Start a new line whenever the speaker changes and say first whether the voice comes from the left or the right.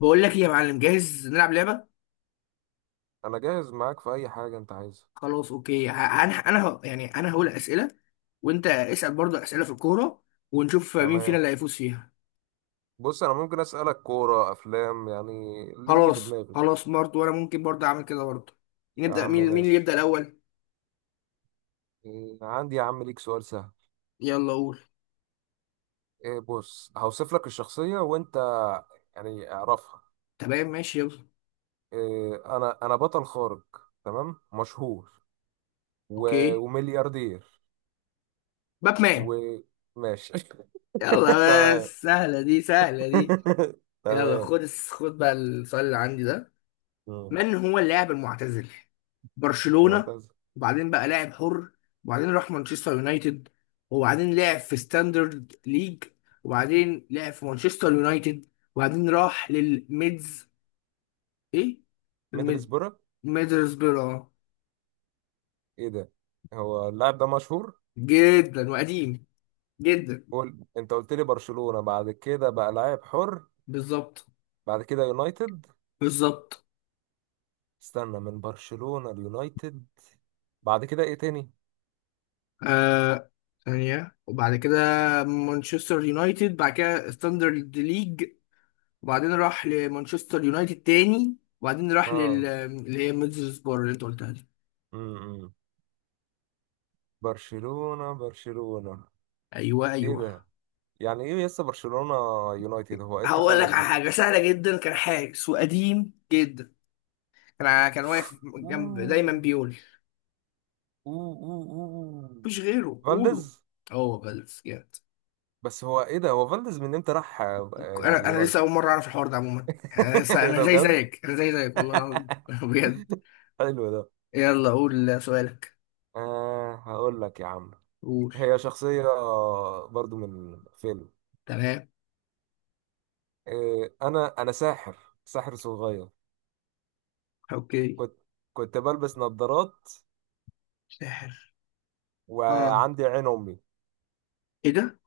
left: بقول لك ايه يا معلم، جاهز نلعب لعبه؟
right: انا جاهز معاك في اي حاجه انت عايزها.
left: خلاص، اوكي. انا يعني انا هقول اسئله، وانت اسال برضه اسئله في الكوره، ونشوف مين فينا
right: تمام.
left: اللي هيفوز فيها.
right: بص، انا ممكن اسالك كوره، افلام، يعني اللي يجي في
left: خلاص
right: دماغي.
left: خلاص، برضه وانا ممكن برضه اعمل كده برضه.
right: يا
left: نبدا،
right: عم
left: مين اللي يبدا
right: ماشي.
left: الاول؟
right: إيه، عندي يا عم ليك سؤال سهل.
left: يلا قول.
right: إيه، بص هوصف لك الشخصيه وانت يعني اعرفها.
left: تمام ماشي يلا.
right: إيه، انا بطل خارق، تمام؟ مشهور و
left: اوكي.
right: وملياردير.
left: باتمان.
right: وماشي.
left: يلا،
right: تمام.
left: بس سهله دي، سهله دي. يلا
right: تمام.
left: خد بقى السؤال اللي عندي ده.
right: مم.
left: من هو اللاعب المعتزل برشلونة،
right: معتز.
left: وبعدين بقى لاعب حر، وبعدين راح مانشستر يونايتد، وبعدين لعب في ستاندرد ليج، وبعدين لعب في مانشستر يونايتد، وبعدين راح للميدز؟ ايه الميد
right: ميدلسبرة.
left: ميدلسبرا آه.
right: ايه ده، هو اللاعب ده مشهور؟
left: جدا وقديم جدا.
right: قول، انت قلت لي برشلونة، بعد كده بقى لاعب حر.
left: بالظبط.
right: بعد كده يونايتد.
left: بالظبط.
right: استنى، من برشلونة ليونايتد، بعد كده ايه تاني؟
left: آه، ثانية وبعد كده مانشستر يونايتد، بعد كده ستاندرد ليج، وبعدين راح لمانشستر يونايتد تاني، وبعدين راح
right: اه.
left: اللي هي ميدلسبرا اللي انت قلتها دي.
right: امم. برشلونة؟ برشلونة؟
left: ايوه
right: ايه
left: ايوه.
right: ده، يعني ايه لسه برشلونة يونايتد، هو ايه
left: هقول لك
right: التخلف
left: على
right: ده؟
left: حاجه سهله جدا، كان حارس وقديم جدا، كان واقف جنب دايما
right: أوه.
left: بيقول،
right: أوه. أوه. أوه.
left: مفيش غيره قوله.
right: فالديز.
left: هو بلف جامد.
right: بس هو ايه ده، هو فالديز من امتى راح
left: انا لسه
right: اليونايتد؟
left: اول مره اعرف الحوار ده عموما. انا لسه
right: ايه
left: انا
right: ده
left: زي
right: بجد.
left: زيك، انا زي زيك، والله العظيم. بجد.
right: حلو ده.
left: يلا قول سؤالك.
right: آه هقول لك يا عم.
left: قول.
right: هي شخصية برضو من فيلم.
left: تمام.
right: إيه، أنا ساحر، ساحر صغير.
left: اوكي.
right: كنت، كنت بلبس نظارات،
left: ساحر. اه،
right: وعندي عين أمي،
left: ايه ده؟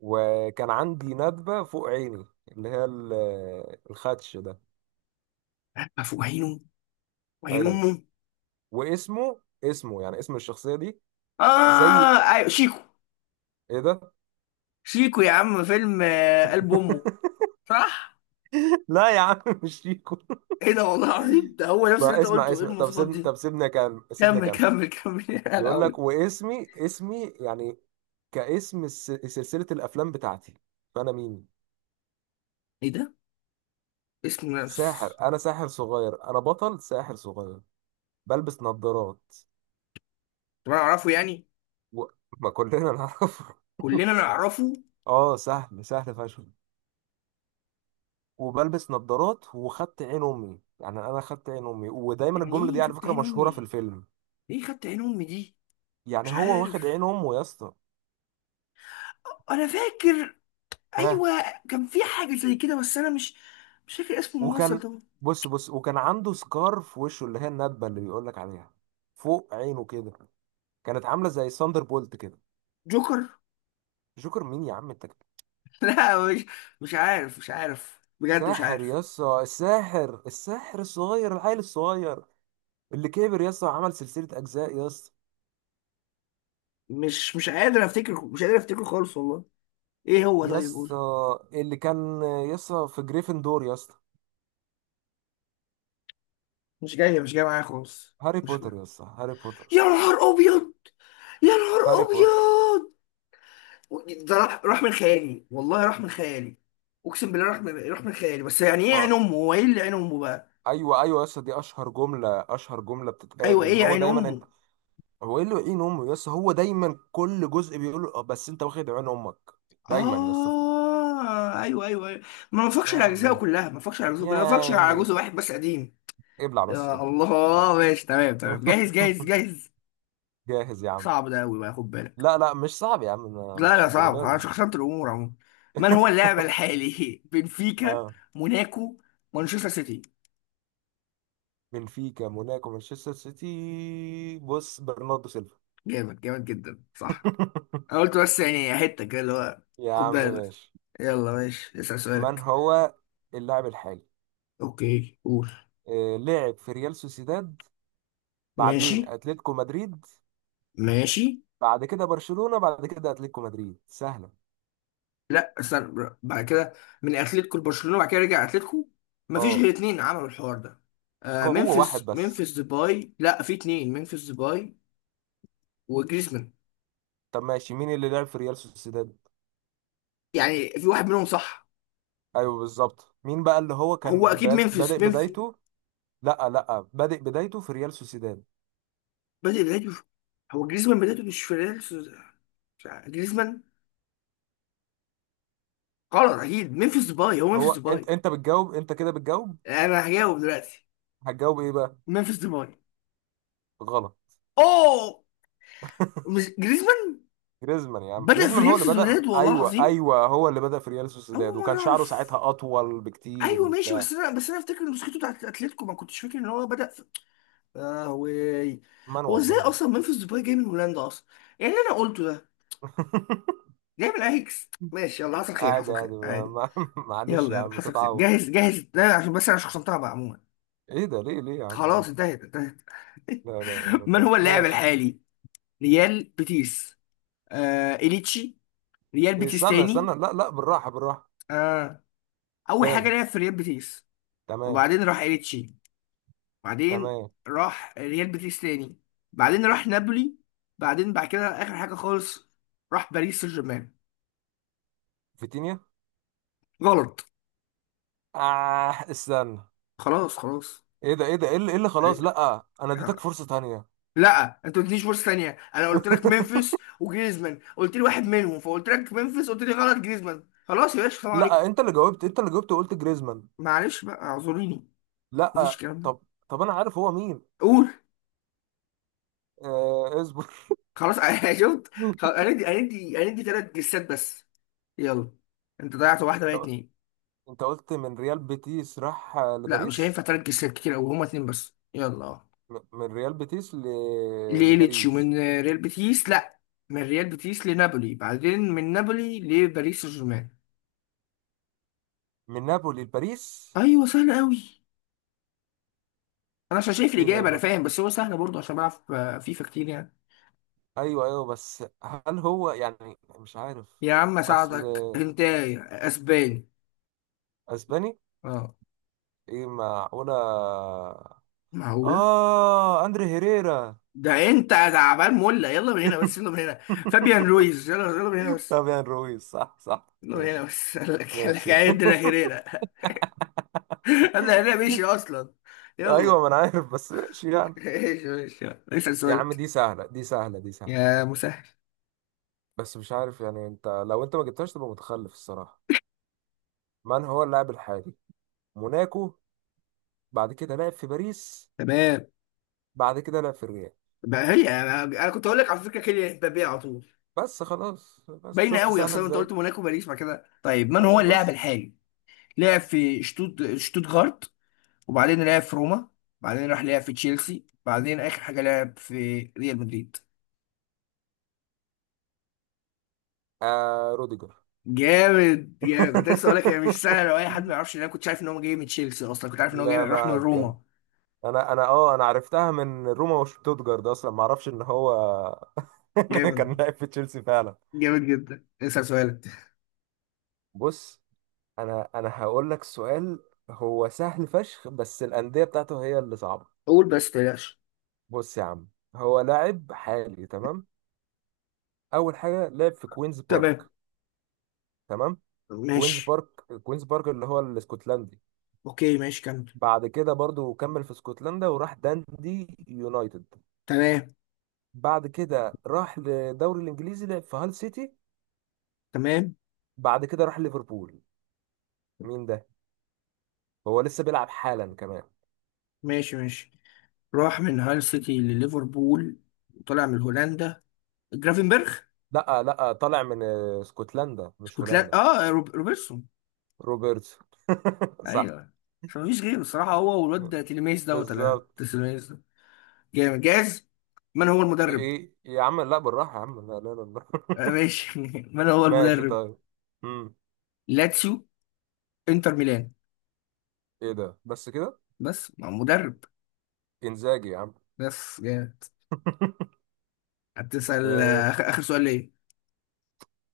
right: وكان عندي ندبة فوق عيني اللي هي الخدش ده.
left: افوق عينه، وعين
right: أيوه،
left: امه.
right: واسمه، اسمه يعني اسم الشخصية دي زي.
left: اه، ايوه، شيكو.
right: إيه ده؟
left: شيكو يا عم، فيلم قلب امه. صح.
right: لا يا عم، مش شيكو.
left: ايه ده، والله العظيم، ده هو نفس اللي
right: بقى
left: انت
right: اسمع
left: قلته، ايه
right: اسمع، طب
left: المواصفات
right: سيبني،
left: دي؟
right: طب سيبني أكمل، سيبني
left: كمل
right: أكمل.
left: كمل كمل، يا
right: بيقول لك،
left: لهوي.
right: واسمي، اسمي يعني كاسم سلسلة الافلام بتاعتي، فانا مين؟
left: ايه ده؟ اسم
right: ساحر،
left: نفس.
right: انا ساحر صغير، انا بطل ساحر صغير، بلبس نظارات
left: طب انا اعرفه يعني.
right: و ما كلنا نعرف.
left: كلنا نعرفه.
right: اه سهل، سهل فشخ، وبلبس نظارات وخدت عين امي، يعني انا خدت عين امي، ودايما
left: يعني
right: الجمله دي
left: ايه
right: على
left: خدت
right: فكره
left: عين
right: مشهوره في
left: امي؟
right: الفيلم.
left: ايه خدت عين امي دي؟
right: يعني
left: مش
right: هو واخد
left: عارف.
right: عين امه يا اسطى.
left: انا فاكر.
right: ها،
left: ايوه. كان في حاجه زي كده، بس انا مش فاكر اسم الممثل
right: وكان،
left: طبعا.
right: بص بص، وكان عنده سكار في وشه، اللي هي الندبه اللي بيقول لك عليها فوق عينه كده، كانت عامله زي ساندر بولت كده.
left: جوكر.
right: جوكر مين يا عم انت؟
left: لا، مش عارف، مش عارف بجد، مش
right: ساحر،
left: عارف.
right: يسا الساحر، الساحر الصغير، العيل الصغير اللي كبر يسا، عمل سلسله اجزاء يسا.
left: مش قادر افتكره، مش قادر افتكره خالص والله. ايه هو؟ طيب
right: يسا
left: قول.
right: اللي كان يسا في جريفندور يسا.
left: مش جاي، مش جاي معايا خالص.
right: هاري
left: مش جاي.
right: بوتر يسا، هاري بوتر.
left: يا نهار ابيض. يا نهار
right: هاري بوتر.
left: ابيض. ده راح من خيالي، والله راح من خيالي. اقسم بالله راح من خيالي، بس يعني ايه عين
right: ما
left: امه؟ هو ايه اللي عين امه بقى؟
right: ايوه ايوه، يسا دي اشهر جمله، اشهر جمله بتتقال،
left: ايوه،
right: اللي
left: ايه
right: هو
left: عين
right: دايما انت.
left: امه؟
right: هو ايه اللي عين امه يسا، هو دايما كل جزء بيقول له، "آه، بس انت واخد عين امك دايما يسا".
left: اه، ايوه ايوه ايوه. ما بفكش
right: يا
left: على اجزائه
right: عمي،
left: كلها، ما بفكش على اجزائه
right: يا
left: كلها، ما بفكش على
right: عمي،
left: جزء واحد بس قديم.
right: ابلع بس،
left: يا
right: ابلع.
left: الله ماشي، تمام تمام، جاهز جاهز جاهز.
right: جاهز يا عم.
left: صعب ده قوي بقى، خد بالك.
right: لا لا، مش صعب يا عم،
left: لا
right: مش
left: لا، صعب،
right: الدرجة
left: انا
right: دي.
left: شخصنت الامور عموما. من هو اللاعب الحالي؟ بنفيكا،
right: اه،
left: موناكو، مانشستر سيتي.
right: بنفيكا، موناكو، مانشستر سيتي، بص برناردو سيلفا.
left: جامد، جامد جدا. صح. أنا قلت بس يعني حتة كده اللي هو،
right: يا
left: خد
right: عم
left: بالك.
right: ماشي.
left: يلا ماشي، اسأل
right: من
left: سؤالك.
right: هو اللاعب الحالي؟
left: اوكي قول.
right: آه، لعب في ريال سوسيداد،
left: ماشي.
right: بعدين اتلتيكو مدريد،
left: ماشي.
right: بعد كده برشلونة، بعد كده اتلتيكو مدريد، سهلة.
left: لا استنى، بعد كده من اتلتيكو لبرشلونة، بعد كده رجع اتلتيكو. مفيش غير
right: اه،
left: اتنين عملوا الحوار ده. آه،
right: هو واحد
left: ممفيس
right: بس.
left: ممفيس ديباي. لا، في اتنين، ممفيس ديباي وجريزمان.
right: طب ماشي، مين اللي لعب في ريال سوسيداد؟
left: يعني في واحد منهم، صح؟
right: ايوه بالظبط، مين بقى اللي هو
left: هو
right: كان
left: اكيد ممفيس،
right: بادئ
left: ممفيس.
right: بدايته. لا لا، بادئ بدايته في ريال سوسيداد.
left: بدأ بدايته في- هو جريزمان بدايته مش في ريال سوس- جريزمان. غلط، اكيد ممفيس ديباي، هو
right: هو
left: ممفيس ديباي.
right: انت بتجاوب، انت كده بتجاوب.
left: انا هجاوب دلوقتي.
right: هتجاوب ايه بقى؟
left: منفس ديباي.
right: غلط.
left: اوه. مش جريزمان.
right: جريزمان يا عم،
left: بدأ في
right: جريزمان هو
left: ريال
right: اللي بدأ،
left: سوسيداد، والله
right: ايوه
left: العظيم،
right: ايوه هو اللي بدأ في ريال سوسيداد،
left: اول
right: وكان
left: مرة
right: شعره
left: اعرف.
right: ساعتها اطول بكتير
left: ايوه ماشي،
right: وبتاع.
left: بس انا افتكر ان مسكته بتاعت اتلتيكو، ما كنتش فاكر ان هو بدأ في. اه، وي. هو
right: منوب
left: ازاي
right: منوب.
left: اصلا منفس ديباي جاي من هولندا اصلا؟ يعني اللي انا قلته ده، جاي من اياكس. ماشي يلا، حصل خير،
right: عادي
left: حصل خير
right: عادي،
left: عادي.
right: معلش
left: يلا
right: يا
left: يلا،
right: عم،
left: حصل خير.
right: تتعود.
left: جاهز جاهز، لا عشان بس انا شخصنتها بقى عموما.
right: ايه ده، ليه ليه يا عم كده؟
left: خلاص، انتهت انتهت.
right: لا لا لا
left: من
right: لا،
left: هو اللاعب
right: ماشي.
left: الحالي؟ ريال بيتيس. آه، اليتشي. ريال
right: إيه،
left: بيتيس
right: استنى استنى،
left: تاني.
right: لا لا بالراحة، بالراحة.
left: آه، اول حاجه
right: تاني.
left: لعب في ريال بيتيس،
right: تمام.
left: وبعدين راح إيريتشي، بعدين
right: تمام.
left: راح ريال بيتيس تاني، بعدين راح نابولي، بعدين بعد كده اخر حاجه خالص راح باريس سان جيرمان.
right: فيتينيا.
left: غلط.
right: آه استنى.
left: خلاص خلاص.
right: ايه ده، ايه ده، إيه اللي خلاص، لا انا اديتك فرصة تانية.
left: لا، انت ما قلتليش فرصه ثانيه، انا قلت لك ممفيس وجريزمان، قلت لي واحد منهم، فقلت لك ممفيس، قلت لي غلط جريزمان. خلاص يا باشا، السلام عليكم.
right: لا انت اللي جاوبت، انت اللي جاوبت وقلت جريزمان.
left: معلش بقى، اعذريني. مفيش
right: لا
left: الكلام ده.
right: طب. طب انا عارف هو مين.
left: قول.
right: آه اصبر.
left: خلاص، انا شفت. خلاص، هندي هندي هندي، ثلاث جسات بس. يلا. انت ضيعت واحده بقى،
right: طب
left: اتنين.
right: انت قلت من ريال بيتيس راح
left: لا مش هينفع
right: لباريس.
left: تركز كتير قوي، هما اتنين بس، يلا.
right: من ريال بيتيس ل
left: لإيليتش
right: لباريس.
left: ومن ريال بيتيس، لا، من ريال بيتيس لنابولي، بعدين من نابولي لباريس سان جيرمان.
right: من نابولي لباريس.
left: ايوه، سهل قوي. انا عشان شايف
right: ايه ده
left: الاجابه انا
right: ب...
left: فاهم، بس هو سهل برضه عشان بلعب فيفا كتير يعني.
right: ايوه ايوه، بس هل هو يعني مش عارف.
left: يا عم
right: اصل.
left: اساعدك انت، اسباني.
right: اسباني.
left: اه.
right: ايه معقولة.
left: معقوله.
right: اه، اندري هيريرا.
left: ده انت تعبان مولع، يلا من هنا بس، يلا من هنا. فابيان رويز، يلا يلا من هنا بس.
right: فابيان رويز، صح صح.
left: يلا من هنا
right: ماشي.
left: بس. قال لك، قال لك
right: ماشي.
left: عندنا هيريرا. هذا هيريرا مشي اصلا.
right: ايوه،
left: يلا.
right: ما انا عارف بس ماشي يعني.
left: ايش ايش. اسال
right: يا عم
left: سؤالك.
right: دي سهله، دي سهله، دي سهله.
left: يا مسهل.
right: بس مش عارف يعني، انت لو انت ما جبتهاش تبقى متخلف الصراحه. من هو اللاعب الحالي؟ موناكو، بعد كده لعب في باريس،
left: تمام.
right: بعد كده لعب في الريال.
left: بقى هي انا كنت اقول لك على فكره كيليان امبابي على طول.
right: بس خلاص، بس
left: باينه
right: شفت
left: قوي
right: سهله
left: اصلا، انت
right: ازاي.
left: قلت موناكو باريس بعد كده. طيب، من هو
right: ايوه
left: اللاعب
right: بس.
left: الحالي؟ لعب في شتوتغارت، وبعدين لعب في روما، بعدين راح لعب في تشيلسي، بعدين اخر حاجه لعب في ريال مدريد.
right: آه روديجر.
left: جامد، يا كنت لسه اقول لك هي مش سهله، لو اي حد ما يعرفش إن انا كنت عارف ان هو جاي من تشيلسي، اصلا كنت عارف ان هو جاي
right: لا
left: راح من
right: لا، كان.
left: روما.
right: انا اه، انا عرفتها من روما وشتوتجارد، اصلا ما اعرفش ان هو كان
left: جامد،
right: لاعب في تشيلسي فعلا.
left: جامد جدا. اسال سؤالك.
right: بص، انا هقول لك سؤال، هو سهل فشخ بس الانديه بتاعته هي اللي صعبه.
left: قول بس تلاش.
right: بص يا عم، هو لاعب حالي، تمام؟ اول حاجه لعب في كوينز
left: تمام.
right: بارك. تمام. كوينز
left: ماشي.
right: بارك، كوينز بارك اللي هو الاسكتلندي.
left: اوكي ماشي كمل.
right: بعد كده برضو كمل في اسكتلندا وراح داندي يونايتد.
left: تمام.
right: بعد كده راح للدوري الانجليزي، لعب في هال سيتي.
left: تمام
right: بعد كده راح ليفربول. مين ده؟ هو لسه بيلعب حالا كمان.
left: ماشي ماشي. راح من هال سيتي لليفربول، وطلع من هولندا، جرافنبرخ.
right: لا لا، طالع من اسكتلندا مش
left: اسكتلندا،
right: هولندا.
left: اه، روبرتسون.
right: روبرتسون. صح.
left: ايوه، عشان مفيش غيره الصراحه، هو والواد ده تيليميز دوت ولا
right: بالظبط.
left: تيليميز ده. جامد، جاهز. من هو المدرب؟
right: ايه يا عم، لا بالراحة يا عم، لا لا لا، بالراحة.
left: آه ماشي، من هو
right: ماشي
left: المدرب؟
right: طيب. امم.
left: لاتسيو، انتر ميلان.
right: ايه ده، بس كده؟
left: بس مع مدرب،
right: انزاجي يا عم.
left: بس جامد. هتسأل
right: ماشي.
left: آخر سؤال ليه.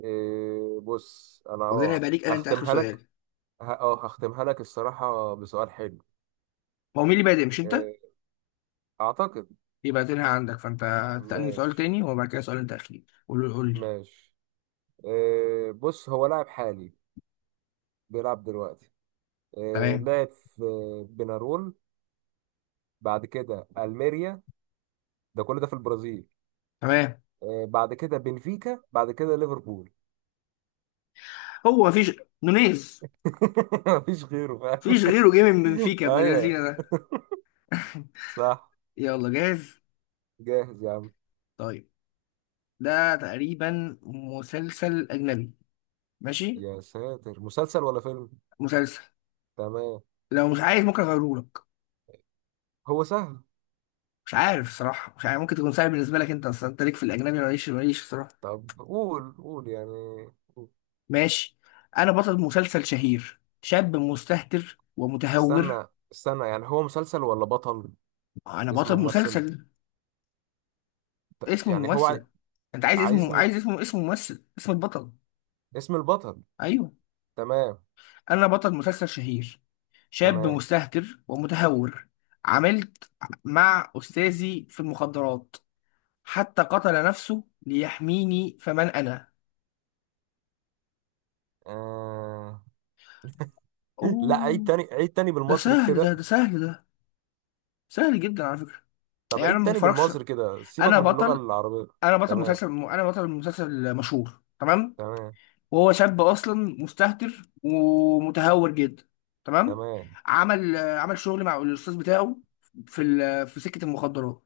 right: إيه بص، انا
left: وبعدين
right: اه
left: هيبقى ليك أنا، انت آخر
right: هختمها لك.
left: سؤال.
right: اه هختمها لك الصراحة بسؤال حلو.
left: هو مين اللي بادئ، مش انت؟
right: إيه. اعتقد.
left: يبقى تلها عندك، فانت هتسألني سؤال
right: ماشي.
left: تاني وبعد كده سؤال انت اخير، قول لي قول لي.
right: ماشي. إيه بص، هو لاعب حالي بيلعب دلوقتي. إيه،
left: تمام.
right: لعب في بنارول، بعد كده الميريا، ده كل ده في البرازيل.
left: تمام.
right: آه، بعد كده بنفيكا، بعد كده ليفربول.
left: هو مفيش، نونيز.
right: مفيش غيره فاهم.
left: مفيش غيره جه من بنفيكا، يا ابن اللذينه
right: ايوه.
left: ده.
right: صح.
left: يلا جاهز.
right: جاهز يا عم.
left: طيب، ده تقريبا مسلسل اجنبي. ماشي.
right: يا ساتر، مسلسل ولا فيلم؟
left: مسلسل.
right: تمام.
left: لو مش عايز ممكن اغيره لك.
right: هو سهل.
left: مش عارف صراحه، مش عارف، ممكن تكون سهل بالنسبه لك، انت اصلا انت ليك في الاجنبي ولا ماليش، ماليش صراحه.
right: طب قول، قول يعني. قول.
left: ماشي. انا بطل مسلسل شهير، شاب مستهتر ومتهور.
right: استنى استنى، يعني هو مسلسل ولا بطل؟
left: انا
right: اسم
left: بطل
right: ممثل،
left: مسلسل. اسم
right: يعني هو
left: الممثل؟ انت عايز اسمه،
right: عايزني
left: عايز اسمه، اسم ممثل، اسم البطل.
right: اسم البطل؟
left: ايوه.
right: تمام.
left: انا بطل مسلسل شهير، شاب
right: تمام.
left: مستهتر ومتهور. عملت مع استاذي في المخدرات، حتى قتل نفسه ليحميني، فمن انا؟
right: آه. لا، عيد
left: اوه.
right: تاني، عيد تاني
left: ده
right: بالمصري
left: سهل ده،
right: كده.
left: ده سهل ده. سهل جدا على فكرة.
right: طب
left: يعني انا
right: عيد
left: ما
right: تاني
left: بفرجش.
right: بالمصري كده، سيبك
left: انا
right: من اللغة
left: بطل،
right: العربية.
left: انا بطل
right: تمام.
left: مسلسل، انا بطل مسلسل مشهور، تمام.
right: تمام.
left: وهو شاب اصلا مستهتر ومتهور جدا، تمام.
right: تمام.
left: عمل شغل مع الاستاذ بتاعه في سكه المخدرات،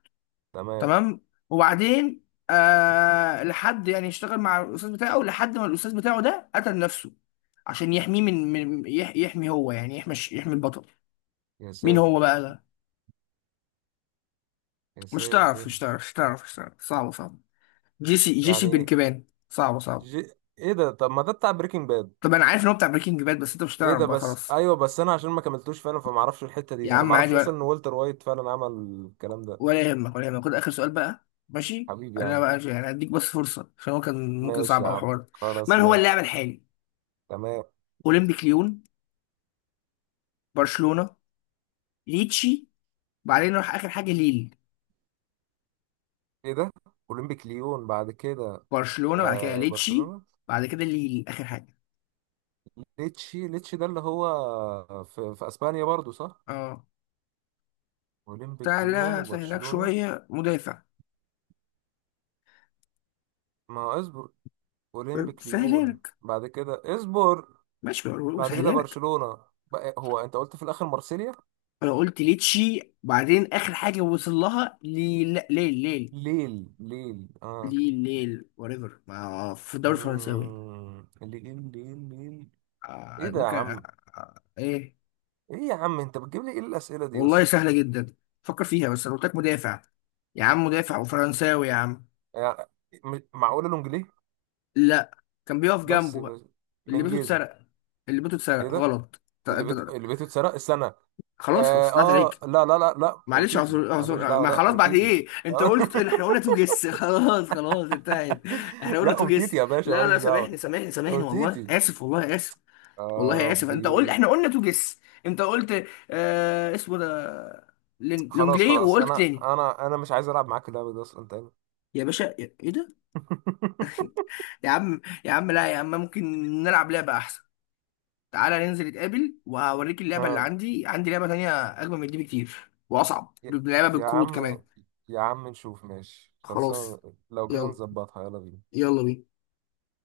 right: تمام.
left: تمام. وبعدين آه لحد يعني اشتغل مع الاستاذ بتاعه لحد ما الاستاذ بتاعه ده قتل نفسه، عشان يحميه من يحمي، هو يعني يحمي يحمي البطل.
right: يا
left: مين هو
right: ساتر.
left: بقى ده؟
right: يا
left: مش تعرف،
right: ساتر.
left: مش تعرف، مش تعرف، مش تعرف، صعبه صعبه. جيسي بن
right: يعني
left: كيبان، صعبه صعبه.
right: جي... ايه ده، طب ما ده بتاع بريكنج باد.
left: طب انا عارف ان هو بتاع بريكنج باد، بس انت مش
right: ايه
left: هتعرف
right: ده،
left: بقى،
right: بس
left: خلاص.
right: ايوه، بس انا عشان ما كملتوش فعلا فما اعرفش الحته
left: يا
right: دي، انا ما
left: عم عادي،
right: اعرفش اصلا ان والتر وايت فعلا عمل الكلام ده.
left: ولا يهمك، ولا يهمك، خد اخر سؤال بقى ماشي،
right: حبيبي يا
left: انا
right: عم.
left: بقى يعني هديك بس فرصه عشان هو كان ممكن
right: ماشي
left: صعب
right: يا
left: او
right: عم،
left: حوار.
right: خلاص
left: من هو اللاعب
right: ماشي.
left: الحالي؟
right: تمام.
left: اولمبيك ليون، برشلونه، ليتشي، بعدين نروح اخر حاجه ليل.
right: ايه ده، اولمبيك ليون بعد كده.
left: برشلونه، بعد كده
right: آه
left: ليتشي،
right: برشلونه.
left: بعد كده ليل اخر حاجه.
right: ليتشي، ليتشي ده اللي هو في، في اسبانيا برضو صح؟
left: اه،
right: اولمبيك ليون
left: سهله، سهلك
right: وبرشلونه.
left: شويه، مدافع.
right: ما هو اصبر. اولمبيك
left: سهلها
right: ليون
left: لك.
right: بعد كده، اصبر.
left: ماشي.
right: بعد كده
left: سهلها لك.
right: برشلونة. بقى هو انت قلت في الاخر مارسيليا؟
left: انا قلت ليتشي بعدين اخر حاجه وصل لها ليل. لا، ليل ليل.
right: ليل، ليل اه.
left: ليل ليل وريفر ما في الدوري الفرنساوي.
right: مم. ليل، ليل، ليل. ايه ده يا
left: ممكن.
right: عم.
left: ايه.
right: ايه يا عم، انت بتجيب لي ايه الاسئله دي يا
left: والله
right: اسطى؟
left: سهلة جدا، فكر فيها، بس انا قلت لك مدافع. يا عم مدافع وفرنساوي، يا عم.
right: يعني معقوله لونجليه؟
left: لا، كان بيقف
right: بس,
left: جنبه بقى،
right: بس
left: اللي
right: من
left: بيته
right: جيزه.
left: اتسرق. اللي بيته
right: ايه
left: اتسرق.
right: ده،
left: غلط انت.
right: اللي بيته اتسرق السنه.
left: خلاص خلاص، طلعت عليك.
right: لا لا لا لا،
left: معلش،
right: امتيتي
left: اعذر
right: ماليش
left: اعذر،
right: دعوه،
left: ما
right: لا
left: خلاص بعد
right: امتيتي.
left: ايه، انت قلت احنا قلنا تو جس. خلاص خلاص، انتهت. احنا قلنا
right: لا
left: تو
right: امتيتي
left: جس.
right: يا باشا،
left: لا
right: ماليش
left: لا،
right: دعوه.
left: سامحني سامحني سامحني، والله
right: امتيتي.
left: اسف، والله اسف،
right: يا
left: والله اسف، انت قلت
right: ربي.
left: احنا قلنا تو جس. انت قلت اسمه ده
right: خلاص
left: لونجلي،
right: خلاص،
left: وقلت
right: انا
left: تاني.
right: انا انا مش عايز العب معاك اللعبه دي اصلا تاني.
left: يا باشا، ايه ده؟ يا عم، يا عم، لا يا عم ممكن نلعب لعبة احسن. تعالى ننزل نتقابل وهوريك اللعبة اللي
right: اه.
left: عندي، عندي لعبة تانية اجمل من دي بكتير، واصعب
right: يا
left: لعبة
right: يا
left: بالكروت كمان.
right: عم، يا عم نشوف، ماشي خلاص.
left: خلاص.
right: لو كده
left: يلا.
right: نظبطها يلا بينا.
left: يلا بينا.